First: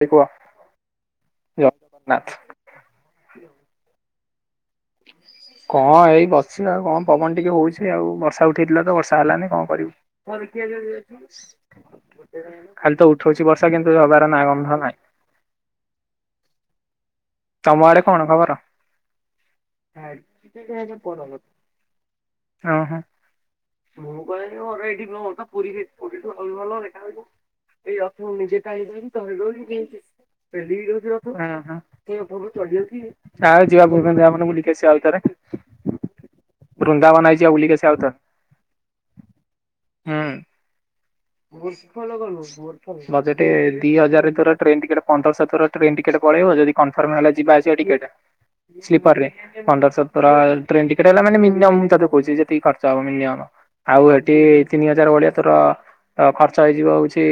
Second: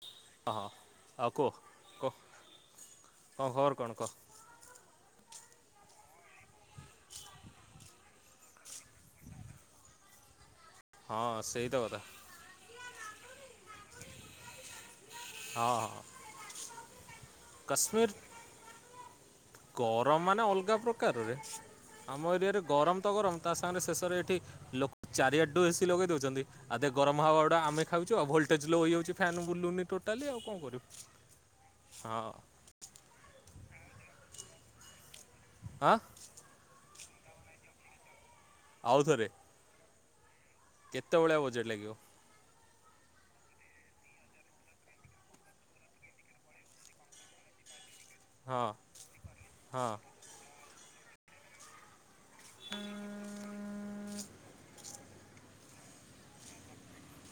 ଭାଇ କୁହ ହ ହ ଆ କୁହ ଜୟ କହ ଜଗନ୍ନାଥ। କଣ ଖବର କଣ କହ। କଣ ଏଇ ବସିବା ଆଉ କଣ ପବନ ଟିକେ ହଉଛି ଆଉ ବର୍ଷା ଉଠେଇଥିଲା ତ ବର୍ଷା ହେଲାନି କଣ କରିବୁ ଆ ହଁ ସେଇ ତ କଥା [inaudible] ଖାଲି ତ ଉଠଉଛି ବର୍ଷା କିନ୍ତୁ ହବାର ନାଁ ଗନ୍ଧ ନାହିଁ। ହଁ ହଁ ତମ ଆେ କାଶ୍ମୀର କଣ ଖବର [inaudible] ଗରମ ମାନେ ଅଲଗା ପ୍ରକାରରେ ଆମ ଏରିଆରେ ଓହୋ ଗରମ ତ ଗରମ ତା ସାଙ୍ଗରେ ଶେଷରେ ଏଠି ଲ ଚାରିଆଠୁ ଏ ସିି ଲଗେଇ ଦେଉଛନ୍ତି ଆଧ ଗରମ ହାଉଆ ଟା ଆମେ ଖାଉଛୁ ଆଉ ଭୋଲଟେଜ ଲୋ ହେଇଯାଉଛି ଫ୍ୟାନ୍ ବୁଲୁନି ଟୋଟାଲି ଆଉ କଣ କରିବୁ ହଁ। ଯାଉଛି ଯିବା ପ ଆପଣ ବୁଲିକି ଆଉଥରେ। ଆଁ। ବୃନ୍ଦାବନା [unintelligible] ଆଉଥରେ ଆଉଥରେ ହୁଁ। ଲାଗିବ [unintelligible] ବଜେଟ ଦି ହଜାର ଥର ଟ୍ରେନ ଟିକେଟ ପନ୍ଦରଶହ ଥର ଟ୍ରେନ ଟିକେଟ ପଳେଇବ ଯଦି କନଫର୍ମ ହେଲା ଯିବା ଆସିବା ଟିକେଟଟା। ହଁ ସ୍ଲିପର୍ ରେ ହଁ ପନ୍ଦରସ ଟ୍ରେନ୍ ଟିକଟ ହେଲା ମିନି ତ କହୁ ଯେତିକି ଖର୍ଚ୍ଚ ହବ ମିନିୟମ୍ ଆଉ ଏଠି ତିିନି [unintelligible] ଭଳିଆ ତାର ଖର୍ଚ୍ଚ ହେଇଯିବ ହଉଚି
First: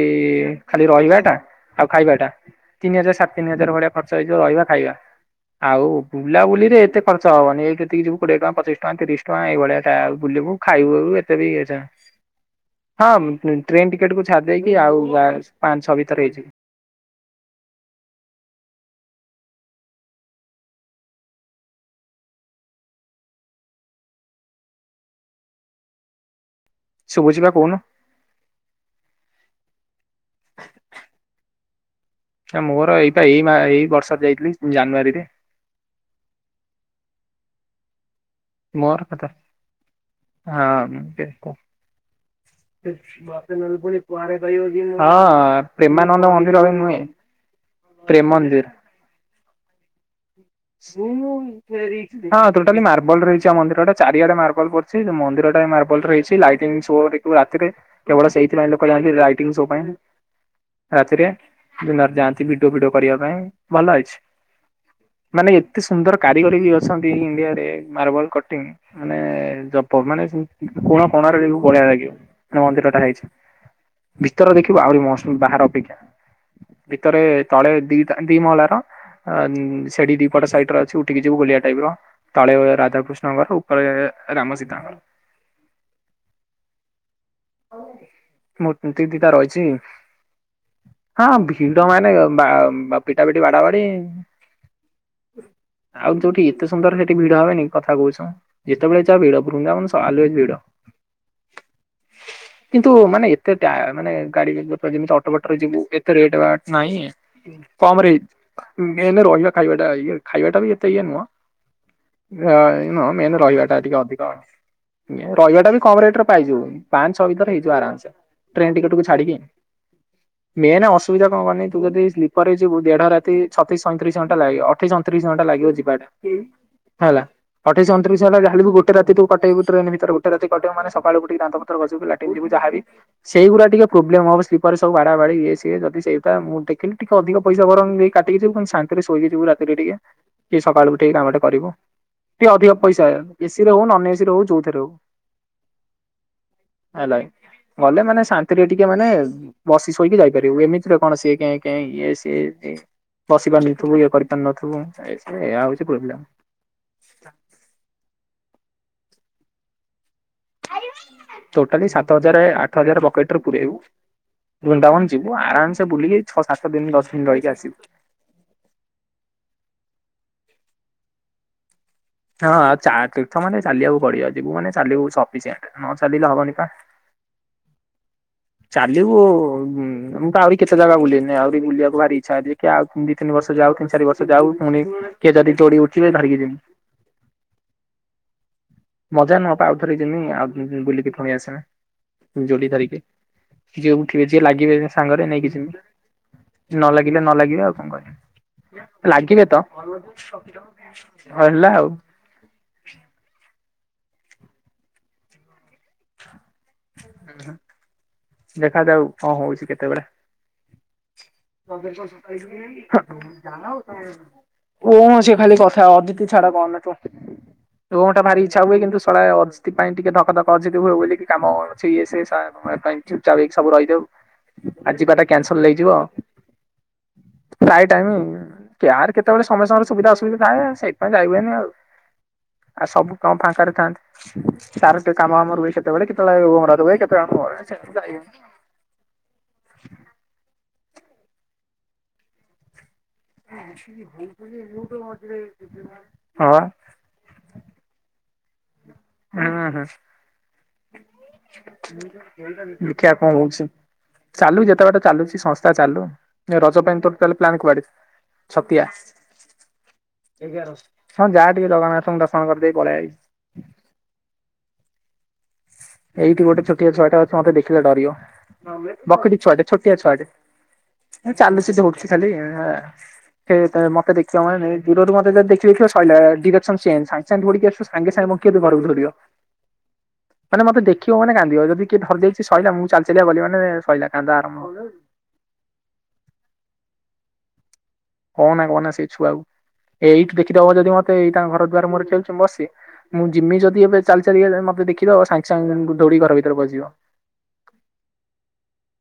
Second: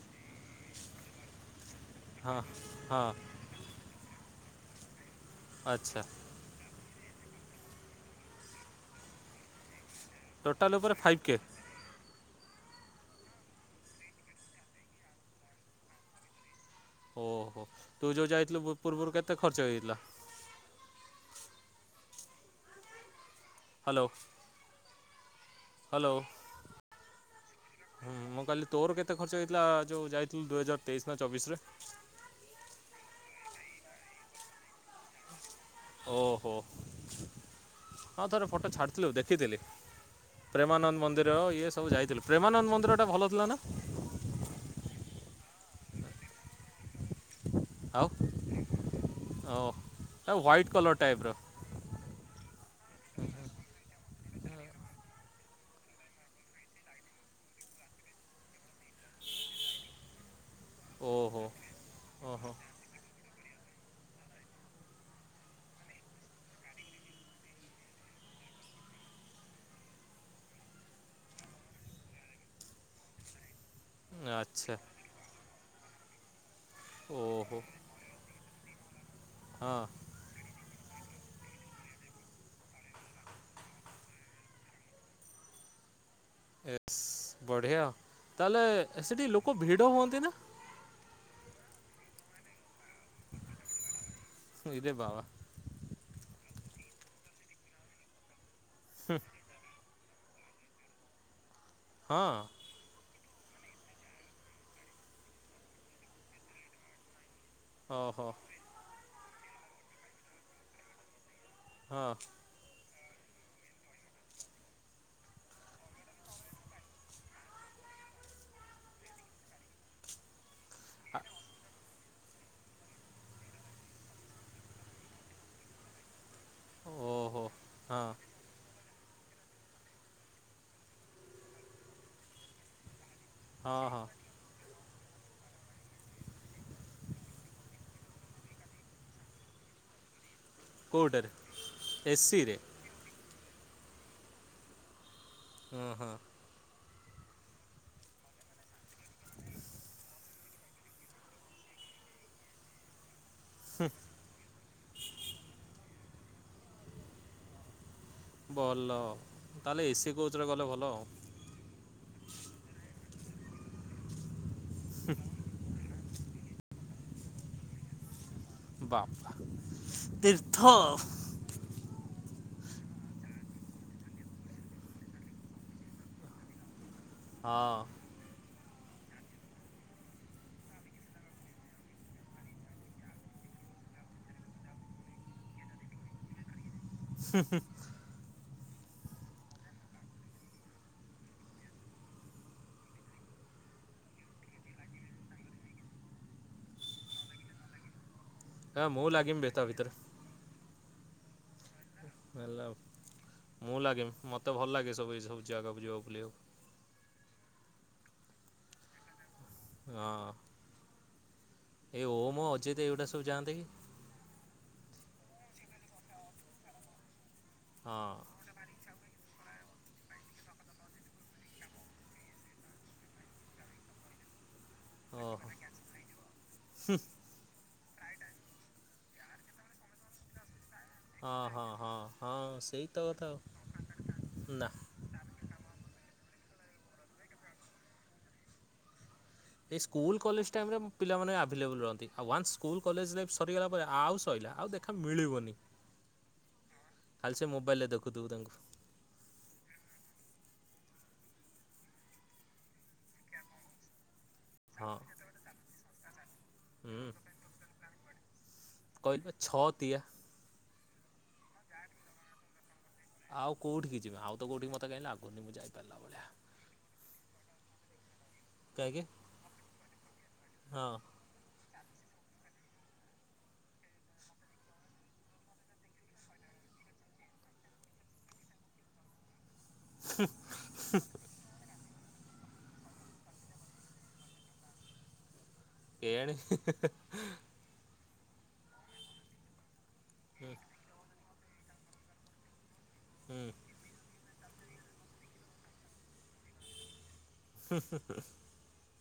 ଖାଲି ରହିବା ଟା ଆଉ ଖାଇବା ଟା ହଁ ତିନି ହଁ ହଜାର ସାତ ତିନି ହଜାର ଭଳିଆ ଖ ଇ ଯଉ ରହିବା ଖାଇବା। ଆଉ ଆଚ୍ଛା ବୁଲାବୁଲି ରେ ଏତେ ଖର୍ଚ୍ଚ ହବନି ଏଇଠୁ ଏତିକି ଯିବୁ କୋଏ ଟଙ୍କ ପଚିଶ ଟଙ୍କା ତିଶ ଟଙ୍କା ଏଇଳିଆ ଟା ବୁଲିବୁ ଟୋଟାଲ୍ ଉପରେ ଖାଇବୁ ଫାଇଭ୍ କେ ଏତେ ବି ହଁ। ଟ୍ରେନ୍ ଟିକେଟକୁୁ ଛାଡ଼ି ଦେଇକି ଆଉ ପାଞ୍ଚ ଛଅ ଭିତରେ ହେଇଯିବ। ଓହୋ ତୁ ଯୋଉ ଯାଇଥିଲୁ ପୂର୍ବରୁ କେତେ ଖର୍ଚ୍ଚ ହେଇଥିଲା? [inaudible] ହ୍ୟାଲୋ। ହ୍ୟାଲୋ। ଶୁଭୁଛି ବା କହୁନୁ [inaudible] ହୁଁ ମୁଁ କାଲି ତୋର କେତେ ଖର୍ଚ୍ଚ ଥିଲା ଯୋଉ ଯାଇଥିଲୁ ଦୁଇ ହଜାର ତେଇଶି ନା ଚବିଶ ରେ। ମୋର ଏଇଟା ଏଇ ମା ଏଇ ବର୍ଷ ଯାଇଥିଲି ଜାନୁଆରୀରେ। ଓହୋ। ହଁ ଥରେ ଫଟୋ ମର ଛାଡ଼ିଥିଲୁ [inaudible] ଦେଖିଥିଲି। ପ୍ରେମାନନ୍ଦ ମନ୍ଦିର ହଁ। ଇଏ ସବୁ ଯାଇଥିଲୁ ପ୍ରେମାନନ୍ଦ ମନ୍ଦିରଟା ଭଲ ଥିଲା ନା ପ୍ରେମାନନ୍ଦ ମନ୍ଦିର ବି ନୁହେଁ। ଆଉ। ପ୍ରେମ ମନ୍ଦିର। ଓଃ। ହଁ ଟୋଟାଲି ମାର୍ବଲ ରହିଛି ଆ ମନ୍ଦିର ଚାରିଆଡେ ମାର୍ବଲ ପଡିଛି। ମନ୍ଦିର ଟା ମାର୍ବଲ ରେ ହେଇଛି ଲାଇଟିଙ୍ଗ ସୋ ଦେଖିବୁ ରାତିରେ। କେବଳ ସେଇଥିପାଇ ଲୋକ ଯାଅନ୍ତ୍ ଲାଇଟିଂ ସୋ ପାଇଁ ରାତିରେ ଓହୋ ଦିନରେ ଯାଆନ୍ତି ଓହୋ ଭିଡିଓ ଫିଡି କରିବା ପାଇଁ ଭଲ ହେଇଚି। ମାନେ ଏତେ ସୁନ୍ଦର କାରିଗରୀ ବି ଅଛନ୍ତି ଇଣ୍ଡିଆରେ ମାର୍ବଲ କଟିଂ ମାନେ ଜପ ମାନେ କୋଣ କୋଣରେ ବି ବଢିଆ ଲାଗିବ ମାନେ ମନ୍ଦିର ଟା ହେଇଛି। ଭିତରେ ଆଚ୍ଛା ଦେଖିବୁ ଆହୁରି ମୌସୁମୀ ବାହାର ଭିତରେ ଓହୋ ତଳେ ଦିଟା ଦି ମହଲାର ହଁ ଉଁ ସେଠି ଦିପଟ ସାଇଟରେ ଅଛି ଉଠିକି ଯିବୁ ଗୋଲିଆ ଟାଇପ ର, ତଳେ ରାଧାକୃଷ୍ଣଙ୍କର, ଉପରେ ରାମ ସୀତାଙ୍କର। ଏସ୍ ବଢିଆ ତାହେଲେ ମୂର୍ତ୍ତି ଦିଟା ସେଠି ଲୋକ ରହିଛି ଭିଡ ହୁଅନ୍ତି ନା? ହଁ ଭିଡମାନେ ପିଟା ପିଟି ବାଡାବାଡି। ହୈରେ ବାବା। ଏତେ ସୁନ୍ଦର ସେଠି ଭିଡ ହବନି କଥା କହୁଛୁ। ଯେତେବେଳେ ଯାଅ ଭିଡ଼ ବୃନ୍ଦ। ଚାଲୁ ଭିଡ। ହଁ କିନ୍ତୁ ମାନେ ଏତେ ମାନେ ଗାଡି ଯେମିତି ଅଟୋ ବାଟରେ ଯିବୁ ଏତେ ରେଟଟ ନାହିଁ। ପାାମରେ ଓହୋ ଏ ନା ରହିାବା ଖାଇବାଟା ଇ ଖାଇବାଟା ବି ଏତେ ଇ ନୁହଁ। ହଁ ହଁ ନ ମେନ ରହିବା ଟା ଟିକେ ଅଧିକ ରହିବା ଟା ବି କମ ରେଟ ରେ ପାଇଯିବ। ପାଞ୍ଚ ଛଅ ଭିତରେ ହେଇଯିବ ଆରାମସେ ଟ୍ରେନ ଟିକେଟ କୁ ଛାଡିକି ମେନ ଅସୁବିଧା କଣ କନି ତୁ ଯଦି ସ୍ଲିପର ହେଇଯିବ ଦେଢ ରାତି ତିଶ ସଇଁତିରିଶ ଘଣ୍ଟା ଲାଗିବ ଅଠେଇଶ ଅଣତିରିଶ ଘଣ୍ଟ ଲାଗିବ ଯିବାଟା ହେଲା ଓହୋ ଅଠେଇଶ ହଁ ଅଣତିରିଶ ଘଣ୍ଟା ଯାଲେ ବି ଗୋଟେ ରାତି ତୁ କଟେଇବୁ ଟ୍ରେନ ଭିତରେ ଗୋଟେ ରାତି କଟେଇବ ମେ ସକାଳୁ ଉଠିକି ଦାନ୍ତ ଲାଟିନ୍ ଯିବୁ ଯାହାବି ସେଇଗୁଡା ହଁ ଟିକେ ହଁ ପ୍ରୋବେଲମ ହବ। ତାରେ ସବୁ ବାଢା ବାଢଡି ଇଏ ସିଏ ଯଦି ସେଇଟା ମୁଁ ଦେଖିଲି ଟିକେ ଅଧିକ ପଇସାର କାିକି ଯିବ ଶାନ୍ତିରେ ଶୋଇକି ଯିବୁ ରାତିରେ ଟିକେ। କିଏ ସକାଳକୁଠିକ କାମ କେଉଁଟାରେ ଟେ କରିବ ଟିକେ ଏସିରେ ଅଧିକ ପଇସା ଏସିରେ ହଉ ନନ୍ ଏସି ର ହଉ ଯୋଉଥିରେ ହଉ। ଓ ହୋ ହେଲା ଗଲେ ମାନେ ଶାନ୍ତିରେ ଟିକେ ମାନେ ବସି ଶୋଇକି ଯାଇପାରିବୁ ଏମିତିରେ କଣ ସିଏ କେ କେ ଇଏ ସିଏ ବସି ପାରୁନଥିବୁ ଇଏ କରିପାରୁନଥିବୁ ଏ ଏହା ହଉଛି ପ୍ରୋବ୍ଲେମ। ଭଲ ତାହେ ଏସି କର। ଭିତରେ ଗଲେ ଭଲ ଆଉ। ସ ହଜାର ଆଠ ହଜାର ପକେଟରେ ପୂୁରଇବୁ ବୃନ୍ଦାବନ ଯିବୁ ଆରାମସ ବୁଲିକି ଛଅ ସାତ ଦିନ ଦଶ ଦିନ ରହିକି ଆସିବୁ। ବାପା ତୀର୍ଥ। ହଁାନେ ଚାଲିବାକୁ ପଡିବ ଯିବୁ ମାନେ ଚାଲିବୁ ସଫିସିଣ୍ଟ ନ ଚାଲିଲେ ହବନି ବା। ହଁ ଚାଲିବୁ ମୁଁ ତ ଆହୁରି କେତେ ଜାଗା ବୁଲିନି ଆହୁରି ବୁଲିବାକୁ ଭାରି ଇ୍ଛାଉ ଦି ତିନି ବର୍ଷ ଯାଉ ତିନି ଚାରି ବର୍ଷ ଯାଉ ପୁଣି କିଏ ଯଦି ଦୋଡି ଉଠିବେ ଧରିକି ଯିବୁ ହୁ ହ ମଜା ନୁହ ଆଉଥର ଯମି ଆଉ ବୁଲିକି ପୁଣି ଆସିବେ ଯୋଡି ଧରିକି ଯିଏ ଉଠିବେ ଯିଏ ଲାଗିବେ ସାଙ୍ଗରେ ନେଇକି ଯମି ନ ଲାଗିଲେ ନ ଲାଗିବେ ଆଉ କଣ ଏ ମୁଁ କରିବା। ଲାଗିମି ଲାଗିିବ ବେ ତ। ତା ଭିତରେ ହେଲା ଆଉ ମୁଁ ଲାଗେ ମତେ ଭଲ ଲାଗେ ସବୁ ଏ ସବୁ ଜଗା ଯିଆ ବୁଲିବାକୁ ଦେଖାାଯାଉ ହଁ ହଉଛି କେତେବେଳେ ହଁ ତ ଜ [inaudible] ଏ କ ଓମ ଅଜିତ ଏଇଗୁଡ଼ା ସବୁ ଯାଆନ୍ତେ କି ସେ ଖାଲି କଥା ଅଦିତତି ଛାଡା କଣ ତୁ। ହଁ ଲଟା ଭାର ଇଚ୍ଛା ହୁଏ ଶଳା ଅ ସେଥିପ ପାଇଁ ଟିକେ ଧକା ଧକ୍କ ଅ ଯଦି ହୁଏ ବୋଲିକି କାମ ଅଛି ଚା ସବୁ ରହିଦେଉ। ଆ ଯିବା ଟା ଓହୋ କ୍ୟାନସଲ ହେଇଯିବ। ଶାଇ ଟ ଆମ କୋର କେତେଳେ ସମୟଙ୍କରେ ସୁବିଧାସବିଧା ଏ ସେଇଥିପାଇଁ ଯାଇ ହଁ ହନି ଆଉ ହଁ ହଁ ହଁ ଆଉ ସେଇ ତ ସବୁ କଥା କାମ ଆଉ ଫାଙ୍କ ନା ଥାନ୍ତନ୍ତି। ଚାରୋଟି କାମ ଆମର ହୁଏ ସେତେବେଳେ କେତେବେଳେ କେତାଣ ଇ ସ୍କୁଲ କଲେଜ ପିଲାମାନେ ଆଭେଲେବଲ ରହନ୍ତି। କଲେଜ ଲାଇଫ୍ ସରିଗଲା ପରେ ଆଉ ସରିଲା ଆଉ ଦେଖା ମିଳିବନି। ହଁ ଖାଲି ସେ ମୋବାଇଲରେ ଦେଖୁଥିବୁ ତାଙ୍କୁ। ହଁ ହଁ ଦେଖା କଣ ହୋଉଛି। ଚାଲୁ ହଁ ଯେତେବେଳେ ଚାଲୁଛି ସଂସ୍ଥା ଚାଲୁ ରଜ ପାଇଁ ହୁଁ ପ୍ଲାନ୍ କୁଆଡେ। ଛତିଆ କହିଲି ପା ଛତିଆ ଏଗାର ହଁ ଯାହା ଟିକେ ଜଗନ୍ନାଥଙ୍କୁ ଦଶନ କର କରି ଆଉ କୋଉଠିିକ କି ଯିବେ ଆଉ ତ ଗୋଠ ମତ କହିଁ ଗିବ ଏଇଠି ଗୋଟେ ଛୋଆଛେଟା ଅଛ ମତେ ଦେଖି ଦେଖଲେ ଡରିବ। କାହିଁକି ବକଡି ଛୁଆଟେ ଛୋଟିଆ ଛୁଆଟେ ହଁ ଚାଲୁ ସେ ଖା ମତେ ଦେଖେ ଦ ଦେଖି ଦେଖ ସାଙ୍ଗେ ସାଙ୍ଗିକି ଆସ ସାଙ୍ଗେ ସାଙ୍ଗେ ଘରକୁ ଧିବ ମାନେ ମତେ ଦେଖିବ ମାନେ କାନ୍ଦିବ ଯଦି ଟିକେ ଧରି ଦେଇେଇଛି ସରିଲା ମୁଁ ଚାଲିଚ ବୋଲି ମାନ ସରିଲା କାନ୍ଦ ଆରମ୍ଭ। କେଣି କ ନା କହନା ସେଇ ଛୁଆକୁ। ଏଇଠି ହୁଁ ଦେଖିଦବ ଯଦି ମତେ ଏଇ ତା ଘର ଦଵାର ମୋର ଚାଳଚଛି ମସି ମୁଁ ହୁଁ ଜିମି ଯଦି ଏବେ ଚାଲି ମତେ ଦେଖି ସାଙ୍ଗେ ସାଙ୍ଗିନ ଦୌଡି ଘର ଭିତରେ ବସିବ।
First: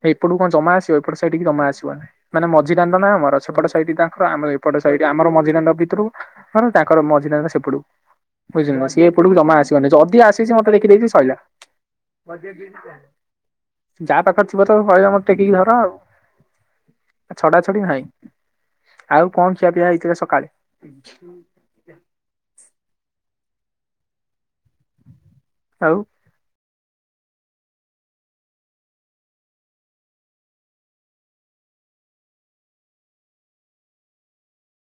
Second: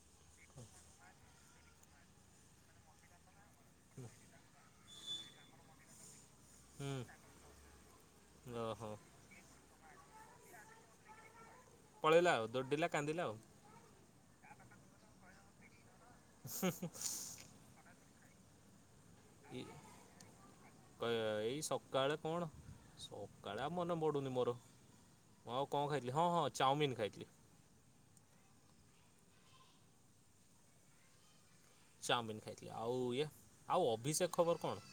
ଏ ଏପଟୁ କଣ ଜମା ଆସିବ ଏପଟ ସେଇଠିକି ଜମା ଆସିବ ମାନ ମଝି ଦାଣ୍ଡ ନାଁ ଆମର ସେପଟେ ସ ତାଙ୍କର ଆମର ଏପଟେ ସଡ ଆମ ମଝିରାଙ୍ଗଙ୍କ ଭିତରୁ ମ ତାଙ୍କର ହୁଁ ମଝ ସେପଟକୁ ବୁଝିଲ ଓହୋ ସିଏ ଏପଟକୁ ଜମା ଆସ ଯଦି ଆସିଛି ମତେଖି ଦେଇଛି ଶଇଲା। ପଳେଇଲା ଆଉ ଦୋଡିଲା କାନ୍ଦିଲା ଆଉ। ଯାହା ପାଖରେ ଥିବ ତ ହଳ ମର ଟେକିକି ଧର ଆଉ ଛଡା ଛଡି ନାଇଁ ଆଉ କଣ ଇ ଖିଆପିଆ ହେଇଥିଲା ସକାଳେ ଏଇ କାଳେଆ ମନେ ପଡୁନି ମୋର ହ ଆଉ କଣ ଖାଇଥିଲି ହଁ ହଁ ଚାଉମିନ ଖ ଖାଇଥିଲି ଚାଉମିିନ ଖାଇଥିଲ ଆଉ ଇଏ ଆଉ ଅଭିଷେକ ଖବର କଣ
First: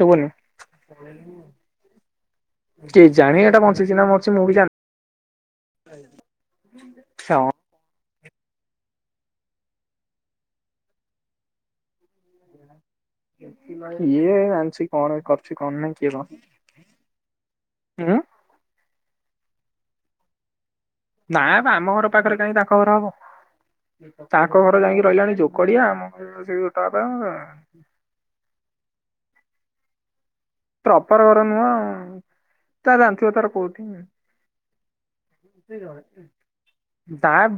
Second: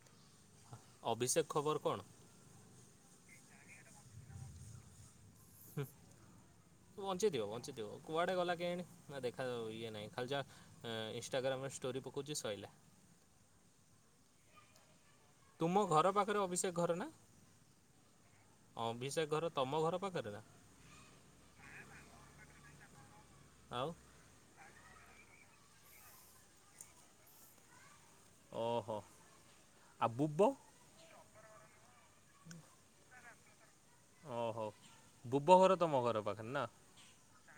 ଶୁବନି ଅଭିଷେକ ଖବର କଣ କିଏ ଜାଣି ଏଇଟା ବଞ୍ଚିଛି ନା ବଞ୍ଚି ମୁଁ ବି ଜାଣିନି ହ କୁଆଡେ ଗଲା କେଆଣି ନା ଦେଖାାଉ ଇଏ ନାହିଁ ଖାଲି ଯା ଇନଷ୍ଟଟାଗ୍ରାମରେ ଷ୍ଟୋରି ପକଉଛି ସରିଲା ମାନସିକ ତୁମ ଘର ପାଖରେ ଅଭିଷେକ ଘର ନା ଉଁ ଅଭିଷେକ ଘର ତମ ଘର ପାଖରେ ନା ନା ବା ଆମ ଘର ପାଖରେ କାହିଁ ତାଙ୍କ ଘର ହବ ଆଉ ତାଙ୍କ ଯାଇକି ରହିଲାଣି ଝୋକଡିଆ ଆମ ଘ ସେ ଗୋଟା ଓହୋ ଆଉ ବୁବ ତା ଅପାର ଘର ନୁ ତରନ୍ତ ତାର କହୁ ଓହୋ ବୁବ ଘର ତମ ଘର ପାଖରେ ନା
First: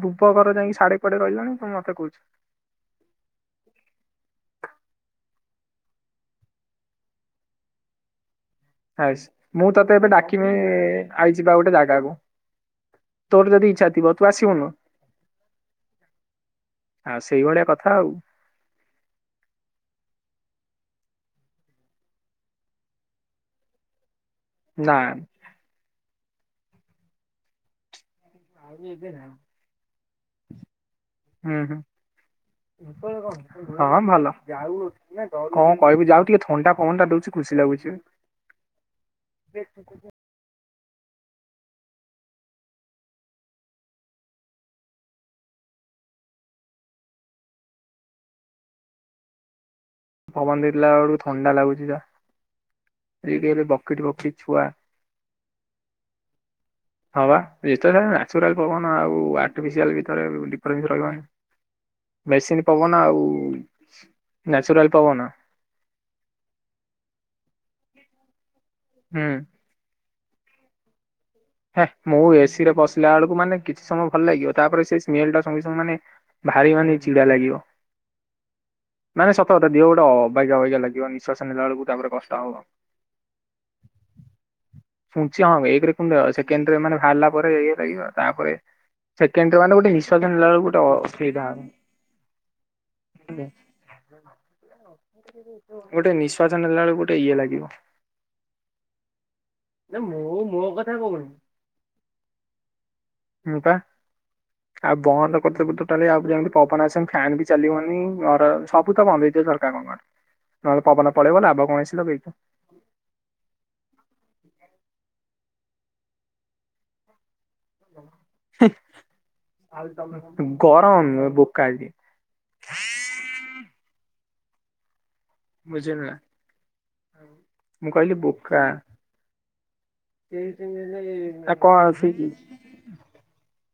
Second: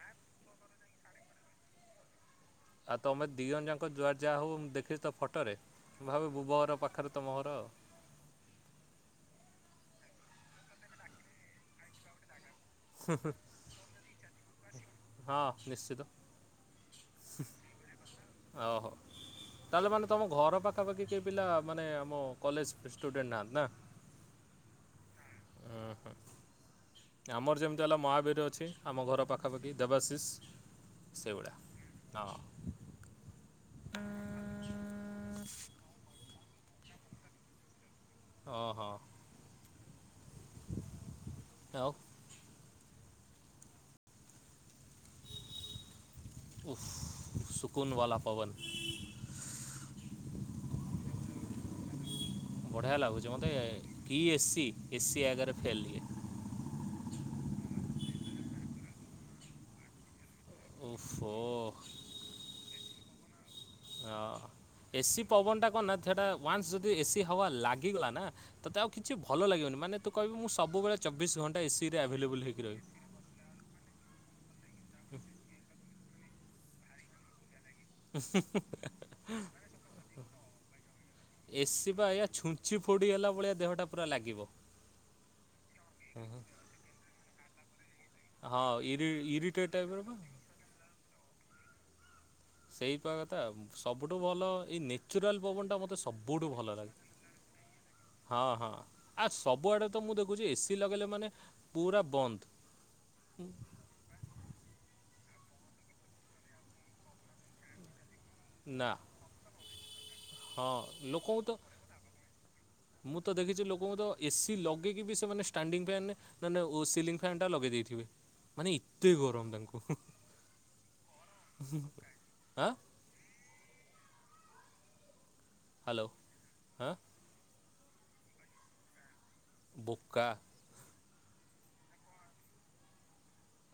ବୁବ ଘର ଯାଇ ସାଢଡେ ଏପଟେ ରହିଲାଣି ତମ ମତେ କହୁଛି ଆଉ ତମେ ଦିଜଣ ଯାକ ଯୁଆର ଯାହା ହବ ମୁଁ ଦେଖିଛି ତ ଫଟୋରେ ମୁ ଭାବି ଭୁବ ଘର ପାଖରେ ତମ ଘର ଆଉ ଆ ମୁଁ ତତେ ଏବେ ଡାକିନି ଆଇଯିବା ଗୋଟେ ଜାଗାକୁ ହଁ ତୋର ଯଦି ଇଚ୍ଛା ଥିବ ତୁ ଆସିବୁନୁ ନିଶ୍ଚିତ ଆଉ ସେଇଭଳିଆ କଥା ଆଉ ଓହୋ ତାହେଲେ ମାନେ ତମ ଘର ପାଖ ପାଖାପାଖି କି ପିଲା ମାନେ ଆମ କଲେଜ ଷ୍ଟୁଡେଣ୍ଟ ନାହାନ୍ତି ନା ହଁ ଉଁ ଆମର ଯେମିତି ହେଲା ମହାବୀର ଅଛି ଆମ ଘର ପାଖାପାଖି ଦେବାଶିଷ ସେଇଭଳିଆ ହଁ ହଁ ହଁ ଭଲ ଯାଉ କଣ କହିବି ଯାଉ ଟିକେ ଫଣ୍ଣ୍ଡା ଫଣ୍ଟା ଦଉଛି ଖୁସି ଲାଗୁଛି ଓ ହୋ [unintelligible] ଆଉ ଓଫ ସୁକୁନ ବାଲା ପବନ ପବନ ଧରିଲା ବେଳକୁ ଥଣ୍ଡା ଲାଗୁଛି ତ ବଢ଼ିଆ ଲାଗୁଛି ମୋତେ କି ଛୁଆ ଏସିି ଏସିି ଆଗରେ ଫେଲ ଇଏ ହଁ ବା ଯେତବେେଳେ ନ୍ୟାଚୁରାଲ ପବନ ଆଟୁଫିସିଆଲ ଭିତରେ ଡି ଫ୍ରେନ୍ସ ରହିବନି ଓହୋ ମେସିନ ପବନ ଆଉ ହଁ ନ୍ୟାଚୁରାଲ ପବନ ଏସିି ପବନଟା କଣ ନା ସେଟା ୱାନ୍ସ ଯଦି ଏସି ହୱା ଲାଗ୍ ଇଗଲା ନା ତତେ ଆଉ କିଛି ହୁଁ ଭଲ ଲାଗିବନି ମାନେ ତୁ କହିବୁ ମୁଁ ସବୁବେଳେ ଚବିଶ ଘଣ୍ଟା ହେ ଏସିରେ ମୁଁ ଆଭେଲେବୁଲ୍ ହେଇକି ଏସିରେ ରହିବି ପଶିଲା ବେଳକୁ ମାନେ କିଛି ସମୟ ଭଲ ଲାଗିବ ତାପରେ ସେ ସ୍ମେଲଟା ସଙ୍ଗେ ସଙ୍ଗେ ମାନେ ଭାରି ମାନେ ଚିଡା ଲାଗିବ। ମାନେ ସତ କଥା ଦିହ ଗୋଟେ ଅବାଗିଆ ଅବାଗିଆ ଲାଗିବ ନିଶ୍ୱାସ ନେଲା ବେଳକୁ ଏସି ବା ତାପରେ ଏଇଆ କଷ୍ଟ ହବ। ଛୁଞ୍ଚି ଫୋଡି ହେଲା ଭଳିଆ ଦେହଟା ପୁରା ଲାଗିବ। ପୁଞ୍ଚ ହଁ ଏକରେ ସେକେଣ୍ଡରେ ମାନେ ଭାରିଲା ପରେ ଇଏ ଲାଗିବ ତାପରେ ହଁ ଇରି ସେକେଣ୍ଡରେ ଇରିଟେଟ୍ ମାନେ ଗୋଟେ ଟାଇପ୍ର ବା ନିଶ୍ଵାସ ନେଲାବେଳକୁ ଅସୁବିଧା [unintelligible] ସେଇପା କଥା ସବୁଠୁ ଭଲ ଏଇ ନେଚୁରାଲ ପବନ ଟା ମତେ ଗୋଟେ ସବୁଠୁ ନିଶ୍ଵାସ ଭଲ ନେଲା ଲାଗେ ବେଳକୁ ଗୋଟେ ଇଏ ଲାଗିବ ହଁ ହଁ ଆ ସ୍ ସବୁଆଡେ ତ ମୁଁ ଦେଖୁଛି ଏସି ଲଗେଇଲେ ମାନେ ପୁରା ବନ୍ଦ। ହୁଁ ପା ଆଉ [unintelligible] ପବନ ଫ୍ୟାନ୍ ବି ଚାଲିବନି। ଘର ନା ସବୁ ତ ବନ୍ଦ ହେଇଯିବ ସରକାରଙ୍କର ହଁ ନହେଲେ ପବନ ଲୋକଙ୍କୁ ପଳେଇବ ତ ନା [unintelligible] କଣ ଏସି ଲଗେଇଚ। ଏସି ଲଗେଇକି ବି ସେମାନେ ଷ୍ଟାଣ୍ଡିଙ୍ଗ ଫ୍ୟାନ ମାନେ ଓ ସିଲିଙ୍ଗ ଫ୍ୟାନଟା ଲଗେଇ ଦେଇଥିବେ ମାନେ ଏତେ ଗରମ ତାଙ୍କୁ [unintelligible] ଆଁ [unintelligible] ବୁଝେ ହ୍ୟାଲୋ ନା ଆଁ ମୁଁ କହଲି ବୋକା। ବୋକା ସେଇ ସେ ଏ କଣ ଅଛି।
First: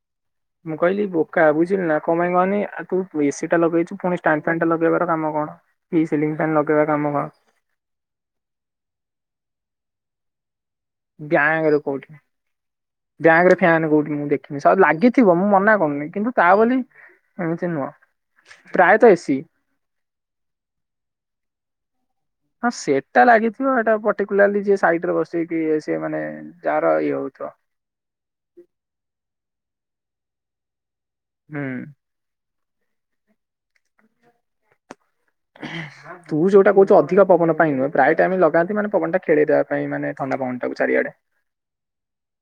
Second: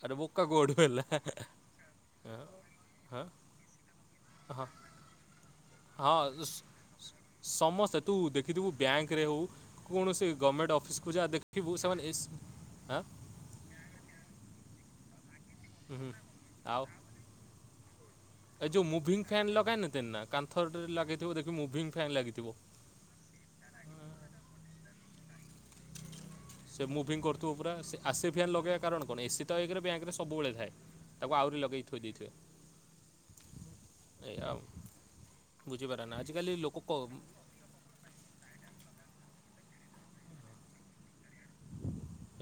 ଆରେ ବୋକା କୋଉଠୁ ମୁଁ ହେଲା କହିଲି ବୋକା ବୁଝିଲ ନା କଣପାଇଁ କହନି ଆଉ ହଁ ତୁ ଏସି ଟା ଲଗେଇଚୁ ଫୁଣି ଷ୍ଟାଣ୍ଡ ହଁ ଫ୍ୟାନଟା ଲଗେଇବାର କାମ କଣ କି ହଁ ସିଲିଙ୍ଗଫ୍ୟାନ୍ ଲଗେଇବାରସକାମ କଣ? କୋଣସି ଗର୍ମେଣ୍ଟ ଅଫ୍ ବ୍ୟାଙ୍କରେ କୋଉଠିି ଆଁ ବ୍ୟାଙ୍କରେ ଫ୍ୟାନ କୋଉଠି ମୁଁ ଦେଖିନି। ତା ଲାଗି ଥିବ ମୁଁ ମନା କରୁନି ହୁଁ କିନ୍ତୁ ତା ବୋଲି ଏମିତି ନୁହଁ। ଏଇ ଯୋଉ ପ୍ରାୟତଃ ମୁଭିଂ ଏସି ଫ୍ୟାନ୍ ଲଗାଇନ ତେନା କାନ୍ଥରରେ ଲଗାଇଥିବ ଦେଖିବୁ ମୁଭିଙ୍ଗ ଫ୍ୟାନ୍ ଲାଗିଥିବ। ହଁ ସେଟା ଲାଗିଥିବ ଏଇଟା ପର୍ଟିକୁଲାରଲି ଯିଏ ସାଇଟ୍ରେ ବସ ସେ ମୁଭିଂ ହଉଥିବ। କରୁଥିବ ପୁରା ସେ ଆସିଫିଆନ୍ ଲଗେଇବା କାରଣ କଣ ଏସି ତ ଏକରେ ବ୍ୟାଙ୍କ ରେ ସବୁବେଳେ ଥାଏ ତାକୁ ଆହୁରି ଲଗେଇଥୋଇ ଦେଇଥିବେ ଏୟା ଆଉ। ବୁଝିପାରେ ନା ତୁ ଆଜିକାଲି ଯୋଉଟା ଲୋକ କ କହୁଛୁ ଅଧିକା ପବନ ପାଇଁ ନୁହେଁ ପ୍ରାୟ ଟାଇମ ଲଗାନ୍ତି ମାନେ ପବନ ଟା ଖେଳେଇ ଦଵା ନାଇଁ ମାନେ ଥଣ୍ଡା ପଵନ ଟାକୁ ଚାରିଆଡେ।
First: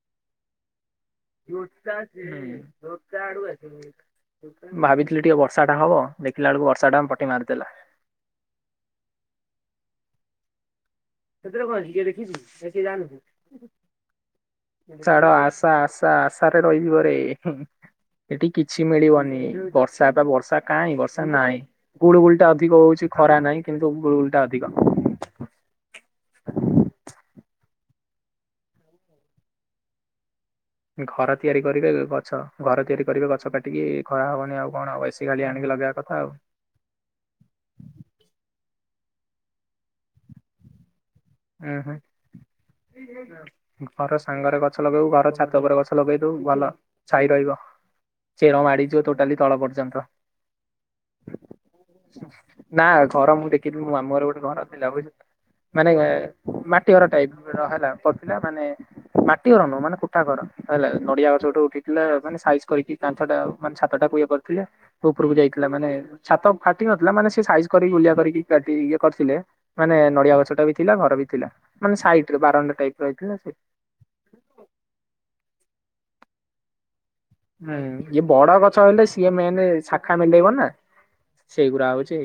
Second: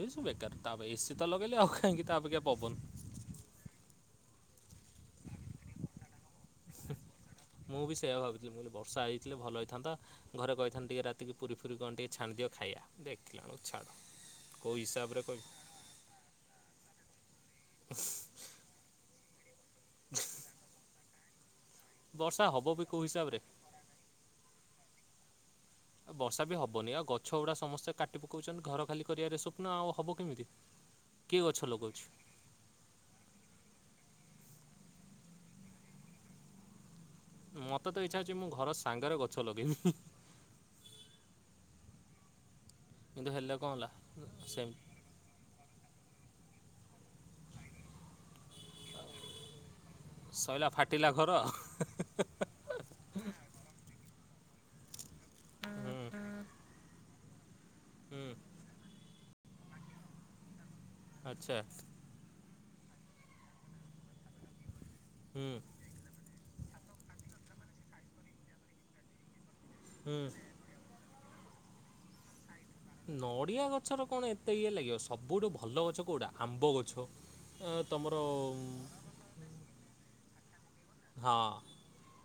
ଏ ସବୁ ବେକାର ତା ଏସି ତ ଲଗେଇଲେ ଆଉ ରୋଜଗାର କାହିଁକି ତା ଅପେକ୍ଷା ପବନ ରଜଗାର ଆଡୁ ଅଛି [unintelligible] ଭାବିଥିଲି ଟିକେ ବର୍ଷା ଟା ହବ ଦେଖିଲା ବେକୁ ବର୍ଷା ଟା ମାରିଦେଲା। ମୁଁ ବି ସେୟିଆ ଭାବୁଥିଲି ବର୍ଷା ହୋଇଛି ଭଲ ହେଇଥାନ୍ତା ଘରେ କହି [unintelligible] ଦେଖିଲା ବେଳକୁ ଛାଡ଼ କେଉଁ ହିସାବରେ ଛାଡ କହିବି ଆଶା ଆଶା ଆଶାରେ ରହିଯିବରେ ସେଠି କିଛି ମିଳିବନି ହୁଁ। [unintelligible] ବର୍ଷା ବା ବର୍ଷା କାଇଁ ବର୍ଷା ନାହିଁ ଗୁଳୁ ଗୁଳି ବର୍ଷା ଟା ହେବ ଅଧିକ ବି କେଉଁ ହଉଛି ହିସାବରେ ଖରା ନାହିଁ କିନ୍ତୁ ଗୁଳ ଗୁଳି ଟା ଅଧିକ ହସ୍ [inaudible] ବର୍ଷା ବି ହବନି ଆଉ ଗଛ ଗୁଡା ସମସ୍ତେ କାଟି ପକାଉଛନ୍ତି ଘର ଖାଲି କରିବାରେ ସ୍ୱପ୍ନ ଆଉ ହବ କେମିତି ଘର କିଏ ଗଛ ତିଆରି କରିବେ ଲଗାଉଛି ଗଛ ଘର ତିଆରି କରିବେ ଗଛ କାଟିକି ଖରା ହବନି ଆଉ କଣ ଆଉ ଏସୀ ଖାଲି ଆଣିକି ଲଗେଇବା କଥା ଆଉ ମତେ ତ ଇଚ୍ଛା ହଉଛି ମୁଁ ଘର ସାଙ୍ଗରେ ଗଛ ଲଗେଇବି ହୁଁ ହୁଁ। କିନ୍ତୁ ହେଲେ କଣ ହେଲା ଘର ସାଙ୍ଗରେ ଗଛ ସେମିତି ଲଗେଇବୁ ଘର ଛାତ ଉପରେ ଗଛ ଲଗେଇ ଭଲ ଛାଇ ରହିବ ଚେର ମାଡିଯିବ ଟୋଟାଲି ତଳ ପର୍ଯ୍ୟନ୍ତ ସଇଲା ଫାଟିଲା ଘର ନା ଘର ମୁଁ ଦେଖଥିଲି ମୁଁ ମାମୁ ଘର ଗୋ ଘରଥିଲା ବୁଝିଲୁ ମାନେ ହୁଁ ମାଟି ଘର ଟାଇପ୍ ରହଲା ହୁଁ [unintelligible] ମାନେ ମାଟି ଘର ନୁହେଁ ମାନେ କୋଠା ଘର। ହେଲା ନଡିଆ ଆଚ୍ଛା ଗଛଠୁ ଉଠିଥିଲା ମାନେ ସାଇ କରିକି କାନ୍ତ ଟା ଆଉ ମାନେ ସାତଟାକୁ ଇଏ କରୁଥିଲେ ଉପରକୁ ହୁଁ ଯାଇଥିଲା ମାନେ ଛାତ ଫାଟି ନଥିଲା ମାନେ ସେ ସାଇଜ୍ କରିକି ଓଲିଆ କରିକି କାଟି ଇଏ କରିଥିଲେ ମାନେ ହୁଁ ନଡିଆ ଗଛଟା ବି ଥିଲା ଘର ବି ଥିଲା ମାନେ ସାଇରେ ବାର ନଡିଆ ଗଛର କଣ ଏତେ ଇଏ ଲାଗିବ ସବୁଠୁ ଭଲ ଗଛ କଉଟା ଆମ୍ବ ଗଛ? ଏ, ହୁଁ ତମର ଇଏ ବଡ ଉଁ, ଗଛ ହେଲେ ସିଏ ମେେ ଶାଖା ଟବ ନା ହଁ ସେଇଗୁରା ହଉଛି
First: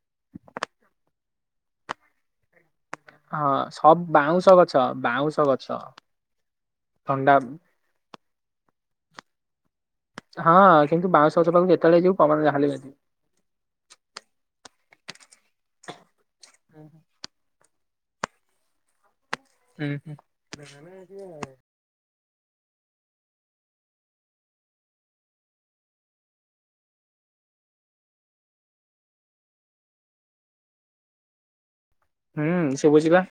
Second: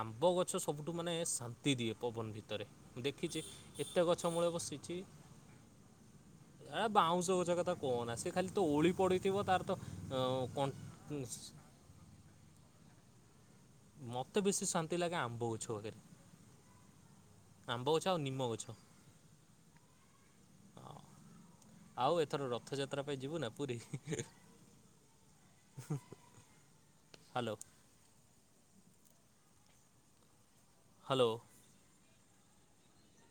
ଆମ୍ବ ଗଛ ସବୁଠୁ ମାନେ ଶାନ୍ତି ଦିଏ ପବନ ଭିତରେ ଁ ଦେଖିଛି ହଁ ସବ ଏତେ ଗଛ ବାଉଁଶ ମୂଳେ ବସିଛି ବାଉଁଶ ଗଛ ଆ ବାଉଁଶ ଥଣ୍ଡା ଗଛ କଥା କଣ ସେ ଖାଲି ତ ଓଳି? ପଡ଼ି଼ଥିବ ତାର ତ ଅ, ହଁ କଣ- କିନ୍ତୁ ବାଉଁଶହଷ ପାଖକୁ ଯେତେବେଳେ ଯିବୁ କା ହେ ମତେ ବେଶୀ ଶାନ୍ତି ଲାଗେ ଆମ୍ବଉ ଛୁଆରେ ହ ହ [unintelligible] ଆମ୍ବ ଗଛ ଆଉ ନିମ୍ବ ଗଛ। ହୁଁ। ଆଉ ଆଉ ଏଥର ରଥଯାତ୍ରା ପାଇଁ ଯିବୁ ନା ପୁରୀ ହ୍ୟାଲୋ ହ୍ୟାଲୋ ହୁଁ ସେ ଶୁଭୁଛିପା।